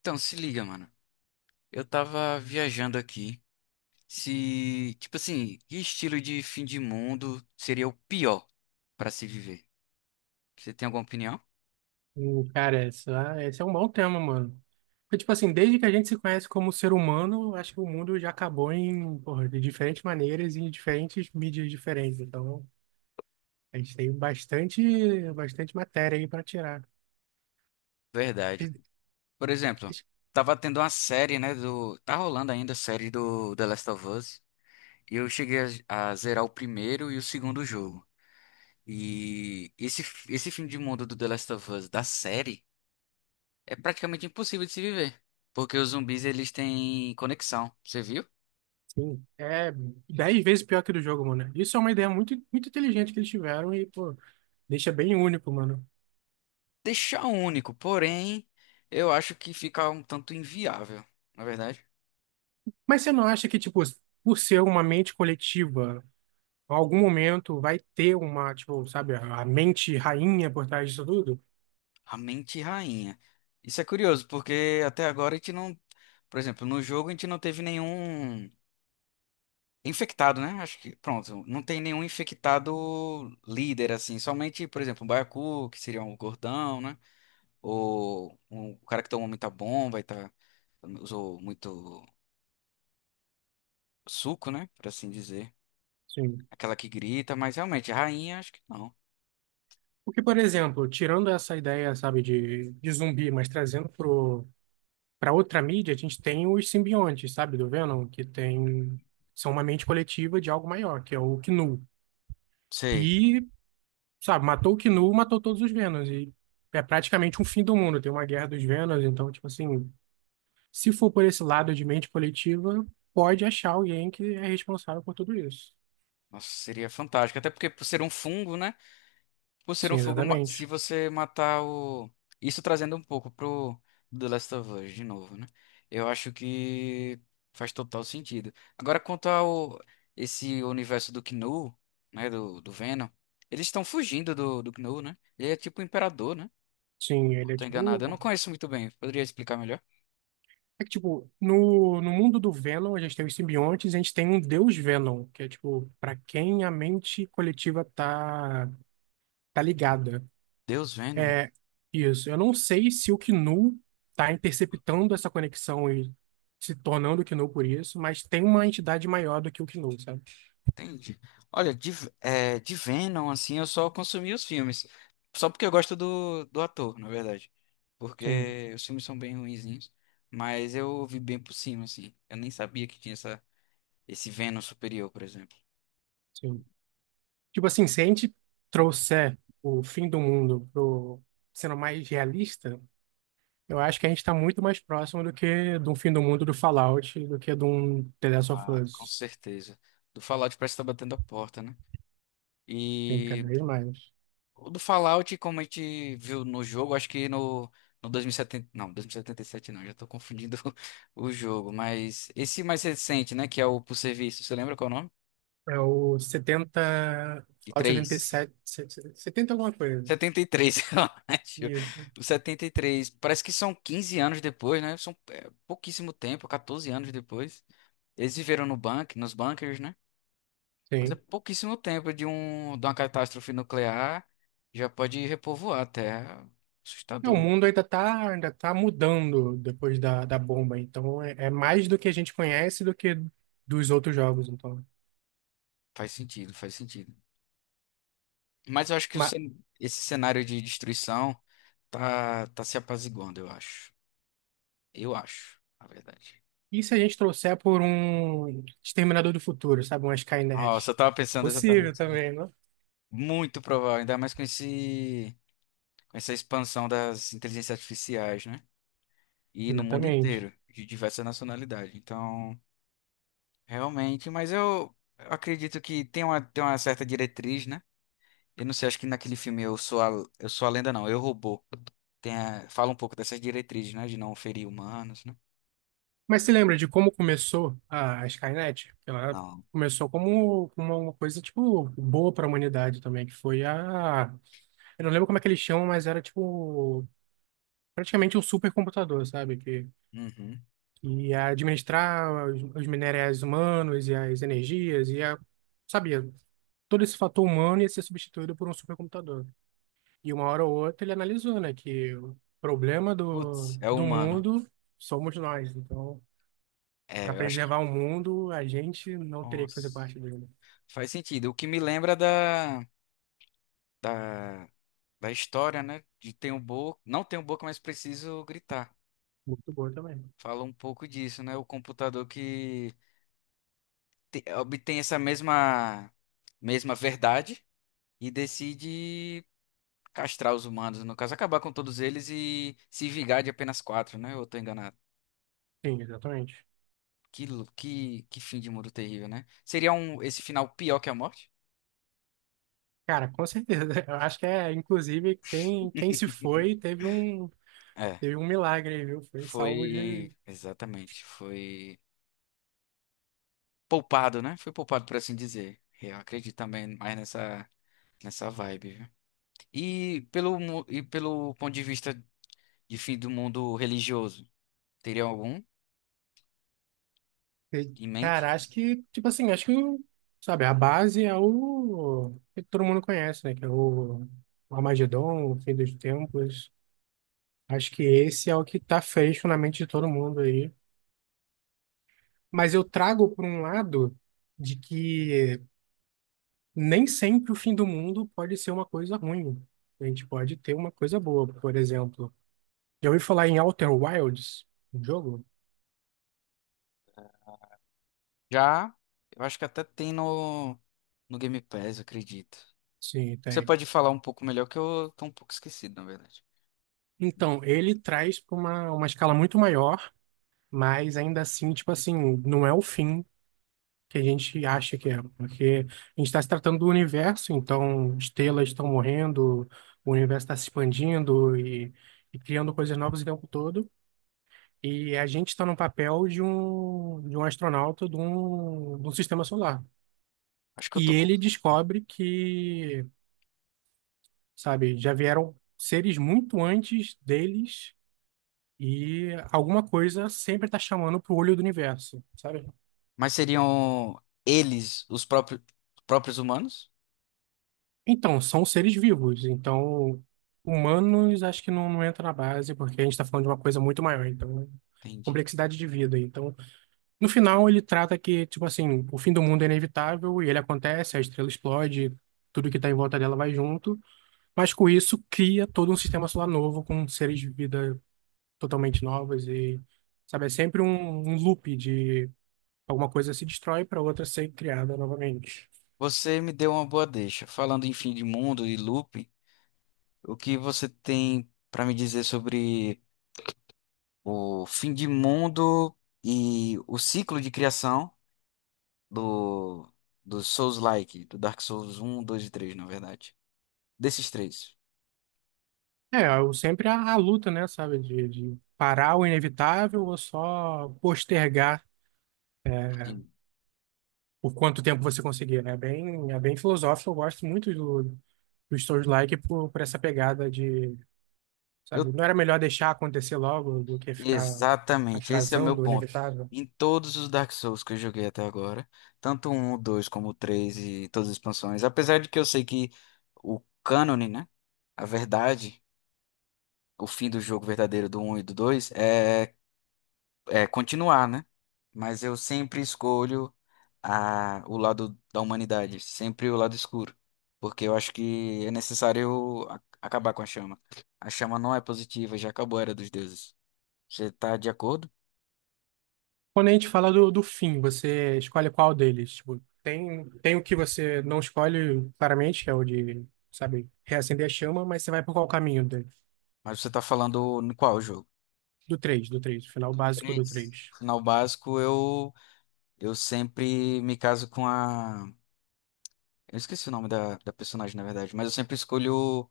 Então, se liga, mano. Eu tava viajando aqui. Se, tipo assim, que estilo de fim de mundo seria o pior pra se viver? Você tem alguma opinião? Cara, esse é um bom tema, mano. Porque, tipo assim, desde que a gente se conhece como ser humano, eu acho que o mundo já acabou porra, de diferentes maneiras e em diferentes mídias diferentes. Então, a gente tem bastante, bastante matéria aí pra tirar. Verdade. Mas, Por exemplo, tava tendo uma série, né, tá rolando ainda a série do The Last of Us, e eu cheguei a zerar o primeiro e o segundo jogo. E esse fim de mundo do The Last of Us da série é praticamente impossível de se viver, porque os zumbis eles têm conexão. Você viu? sim, é 10 vezes pior que do jogo, mano. Isso é uma ideia muito, muito inteligente que eles tiveram e, pô, deixa bem único, mano. Deixar único, porém, eu acho que fica um tanto inviável, na verdade. Mas você não acha que, tipo, por ser uma mente coletiva, em algum momento vai ter uma, tipo, sabe, a mente rainha por trás disso tudo? A mente rainha. Isso é curioso, porque até agora a gente não, por exemplo, no jogo a gente não teve nenhum infectado, né? Acho que, pronto, não tem nenhum infectado líder assim, somente, por exemplo, um baiacu, que seria um gordão, né? Ou um cara que tomou muita bomba e tá usou muito suco, né, por assim dizer. Sim. Aquela que grita, mas realmente a rainha acho que não. Porque, por exemplo, tirando essa ideia, sabe, de zumbi, mas trazendo pra outra mídia, a gente tem os simbiontes, sabe, do Venom, são uma mente coletiva de algo maior, que é o Knu. Sei. E, sabe, matou o Knu, matou todos os Venoms. E é praticamente um fim do mundo. Tem uma guerra dos Venoms, então, tipo assim, se for por esse lado de mente coletiva, pode achar alguém que é responsável por tudo isso. Nossa, seria fantástico. Até porque por ser um fungo, né? Por ser um Sim, fungo, se exatamente. você matar o. Isso trazendo um pouco pro The Last of Us de novo, né? Eu acho que faz total sentido. Agora, quanto ao esse universo do Knu, né? Do Venom, eles estão fugindo do Knu, né? Ele é tipo o imperador, né? Sim, ele Não é tô tipo. enganado. Eu não conheço muito bem. Poderia explicar melhor? É que, tipo, no mundo do Venom, a gente tem os simbiontes e a gente tem um deus Venom, que é, tipo, para quem a mente coletiva tá ligada. Deus Venom. Isso. Eu não sei se o Knu tá interceptando essa conexão e se tornando o Knu por isso, mas tem uma entidade maior do que o Knu, sabe? Entendi. Olha, de, é, de Venom, assim, eu só consumi os filmes. Só porque eu gosto do ator, na verdade. Sim, Porque os filmes são bem ruinzinhos. Mas eu ouvi bem por cima, assim. Eu nem sabia que tinha essa, esse Venom superior, por exemplo. sim. Tipo assim, se a gente trouxer o fim do mundo pro sendo mais realista. Eu acho que a gente está muito mais próximo do que de um fim do mundo do Fallout, do que de um The Last of Ah, com Us. certeza. Do Fallout parece que tá batendo a porta, né? Tem E cada vez mais. o do Fallout, como a gente viu no jogo, acho que no 2070. Não, 2077 não, já tô confundindo o jogo. Mas esse mais recente, né? Que é o por serviço, você lembra qual é o nome? É o 70, E Fallout setenta e três? sete, 70 alguma coisa. 73, eu acho. Isso. O 73 parece que são 15 anos depois, né? São é, pouquíssimo tempo, 14 anos depois. Eles viveram no bunker, nos bunkers, né? Mas é Sim. pouquíssimo tempo de, um, de uma catástrofe nuclear. Já pode repovoar a Terra. É, o Assustador. mundo ainda tá mudando depois da bomba, então é mais do que a gente conhece do que dos outros jogos, então. Faz sentido, faz sentido. Mas eu acho que o Mas esse cenário de destruição tá se apaziguando, eu acho. Eu acho, na verdade. e se a gente trouxer por um Exterminador do Futuro, sabe? Uma Nossa, Skynet? eu tava pensando Possível exatamente. também, não? Muito provável, ainda mais com esse, com essa expansão das inteligências artificiais, né? E no mundo Exatamente. inteiro, de diversas nacionalidades. Então, realmente, mas eu acredito que tem uma certa diretriz, né? Eu não sei, acho que naquele filme Eu Sou a Lenda, não, Eu Robô. Fala um pouco dessas diretrizes, né? De não ferir humanos, né? Mas você lembra de como começou a Skynet? Ela Não. começou como uma coisa, tipo, boa para a humanidade também, que foi a... Eu não lembro como é que eles chamam, mas era, tipo, praticamente um supercomputador, sabe? Que, Uhum. que ia administrar os minerais humanos e as energias, ia... Sabia, todo esse fator humano ia ser substituído por um supercomputador. E uma hora ou outra ele analisou, né, que o problema do, Putz, é do humano. mundo somos nós. Então... Para É, eu acho que. preservar o mundo, a gente não teria que fazer Nossa. parte dele. Faz sentido. O que me lembra da, da da história, né? De tem um boca, não tenho boca, mas preciso gritar. Muito boa também. Fala um pouco disso, né? O computador que obtém essa mesma verdade e decide castrar os humanos, no caso, acabar com todos eles e se vingar de apenas quatro, né? Ou eu tô enganado. Sim, exatamente. Que, que fim de mundo terrível, né? Seria um, esse final pior que a morte? Cara, com certeza. Eu acho que é, inclusive, quem se foi teve um, É, teve um milagre aí, viu? Foi salvo de. foi. Exatamente. Foi poupado, né? Foi poupado, por assim dizer. Eu acredito também mais nessa. Nessa vibe, viu? E pelo, e pelo ponto de vista de fim do mundo religioso, teria algum de- em mente? Cara, acho que, tipo assim, sabe, a base é o que todo mundo conhece, né? Que é o Armagedon, o fim dos tempos. Acho que esse é o que tá fecho na mente de todo mundo aí. Mas eu trago por um lado de que nem sempre o fim do mundo pode ser uma coisa ruim. A gente pode ter uma coisa boa, por exemplo. Já ouvi falar em Outer Wilds, um jogo? Já, eu acho que até tem no, no Game Pass, eu acredito. Sim, Você tem. pode falar um pouco melhor, que eu tô um pouco esquecido, na verdade. Então, ele traz para uma escala muito maior, mas ainda assim, tipo assim, não é o fim que a gente acha que é, porque a gente está se tratando do universo, então estrelas estão morrendo, o universo está se expandindo e criando coisas novas o tempo todo. E a gente está no papel de um astronauta de um sistema solar. Acho que eu E tô. Ele descobre que, sabe, já vieram seres muito antes deles e alguma coisa sempre está chamando pro olho do universo, sabe? Mas seriam eles, os próprios, próprios humanos? Então, são seres vivos. Então, humanos acho que não, não entra na base, porque a gente está falando de uma coisa muito maior. Então, Entendi. complexidade de vida. Então, no final, ele trata que, tipo assim, o fim do mundo é inevitável e ele acontece, a estrela explode, tudo que tá em volta dela vai junto, mas com isso cria todo um sistema solar novo, com seres de vida totalmente novas e, sabe, é sempre um loop de alguma coisa se destrói para outra ser criada novamente. Você me deu uma boa deixa. Falando em fim de mundo e looping, o que você tem pra me dizer sobre. O fim de mundo e o ciclo de criação do, do Souls-like, do Dark Souls um 2 e 3, na verdade. Desses três. É, eu sempre a, luta, né, sabe, de parar o inevitável ou só postergar é, Sim. por quanto tempo você conseguir, né? É bem filosófico, eu gosto muito do Souls-like por essa pegada de, Eu, sabe, não era melhor deixar acontecer logo do que ficar exatamente, esse é o meu atrasando o ponto. inevitável? Em todos os Dark Souls que eu joguei até agora, tanto o 1, o 2 como o 3 e todas as expansões, apesar de que eu sei que o cânone, né? A verdade, o fim do jogo verdadeiro do um e do dois é é, continuar, né? Mas eu sempre escolho a, o lado da humanidade, sempre o lado escuro, porque eu acho que é necessário acabar com a chama. A chama não é positiva, já acabou a Era dos Deuses. Você tá de acordo? Quando a gente fala do fim, você escolhe qual deles? Tipo, tem o que você não escolhe claramente, que é o de, sabe, reacender a chama, mas você vai por qual caminho dele? Mas você tá falando no qual jogo? Do três, o final básico do Três. 3, Final básico, eu sempre me caso com a. Eu esqueci o nome da personagem, na verdade, mas eu sempre escolho.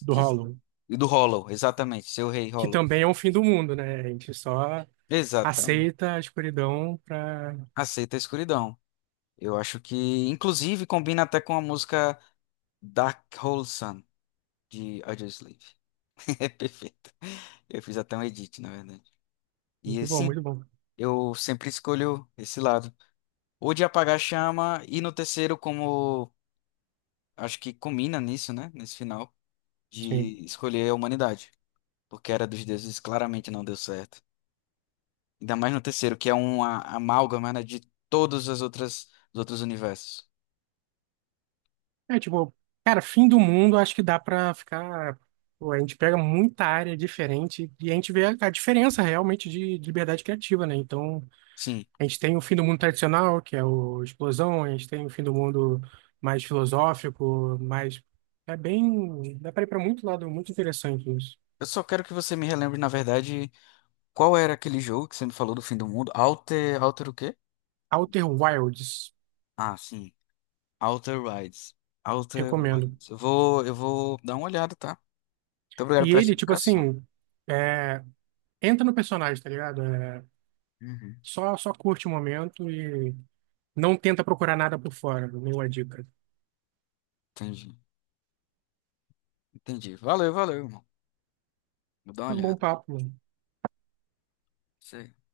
do Hollow. Do Hollow, exatamente, seu rei Que Hollow. também é um fim do mundo, né? A gente só Exatamente. aceita a escuridão para Aceita a escuridão. Eu acho que, inclusive, combina até com a música Dark Hole Sun, de Audioslave. É perfeito. Eu fiz até um edit, na verdade. E Muito bom, assim, muito bom. eu sempre escolho esse lado. Ou de apagar a chama, e no terceiro, como acho que combina nisso, né? Nesse final, Sim. de escolher a humanidade. Porque a Era dos Deuses claramente não deu certo. Ainda mais no terceiro, que é uma amálgama, né, de todos as outras, os outros universos. É, tipo, cara, fim do mundo, acho que dá pra ficar. Pô, a gente pega muita área diferente e a gente vê a diferença realmente de liberdade criativa, né? Então, Sim. a gente tem o fim do mundo tradicional, que é o Explosão, a gente tem o fim do mundo mais filosófico, mais. É bem. Dá pra ir pra muito lado, muito interessante isso. Eu só quero que você me relembre, na verdade. Qual era aquele jogo que você me falou do fim do mundo? Alter, Alter o quê? Outer Wilds, Ah, sim. Alter Rides. Alter recomendo. Rides. Eu vou dar uma olhada, tá? Muito obrigado E por essa ele, tipo indicação. assim, é, entra no personagem, tá ligado? É, Uhum. só curte o momento. Não tenta procurar nada por fora, nenhuma dica. Entendi. Entendi. Valeu, valeu, irmão. Vou dar uma Foi um bom olhada. papo, mano. Isso aí.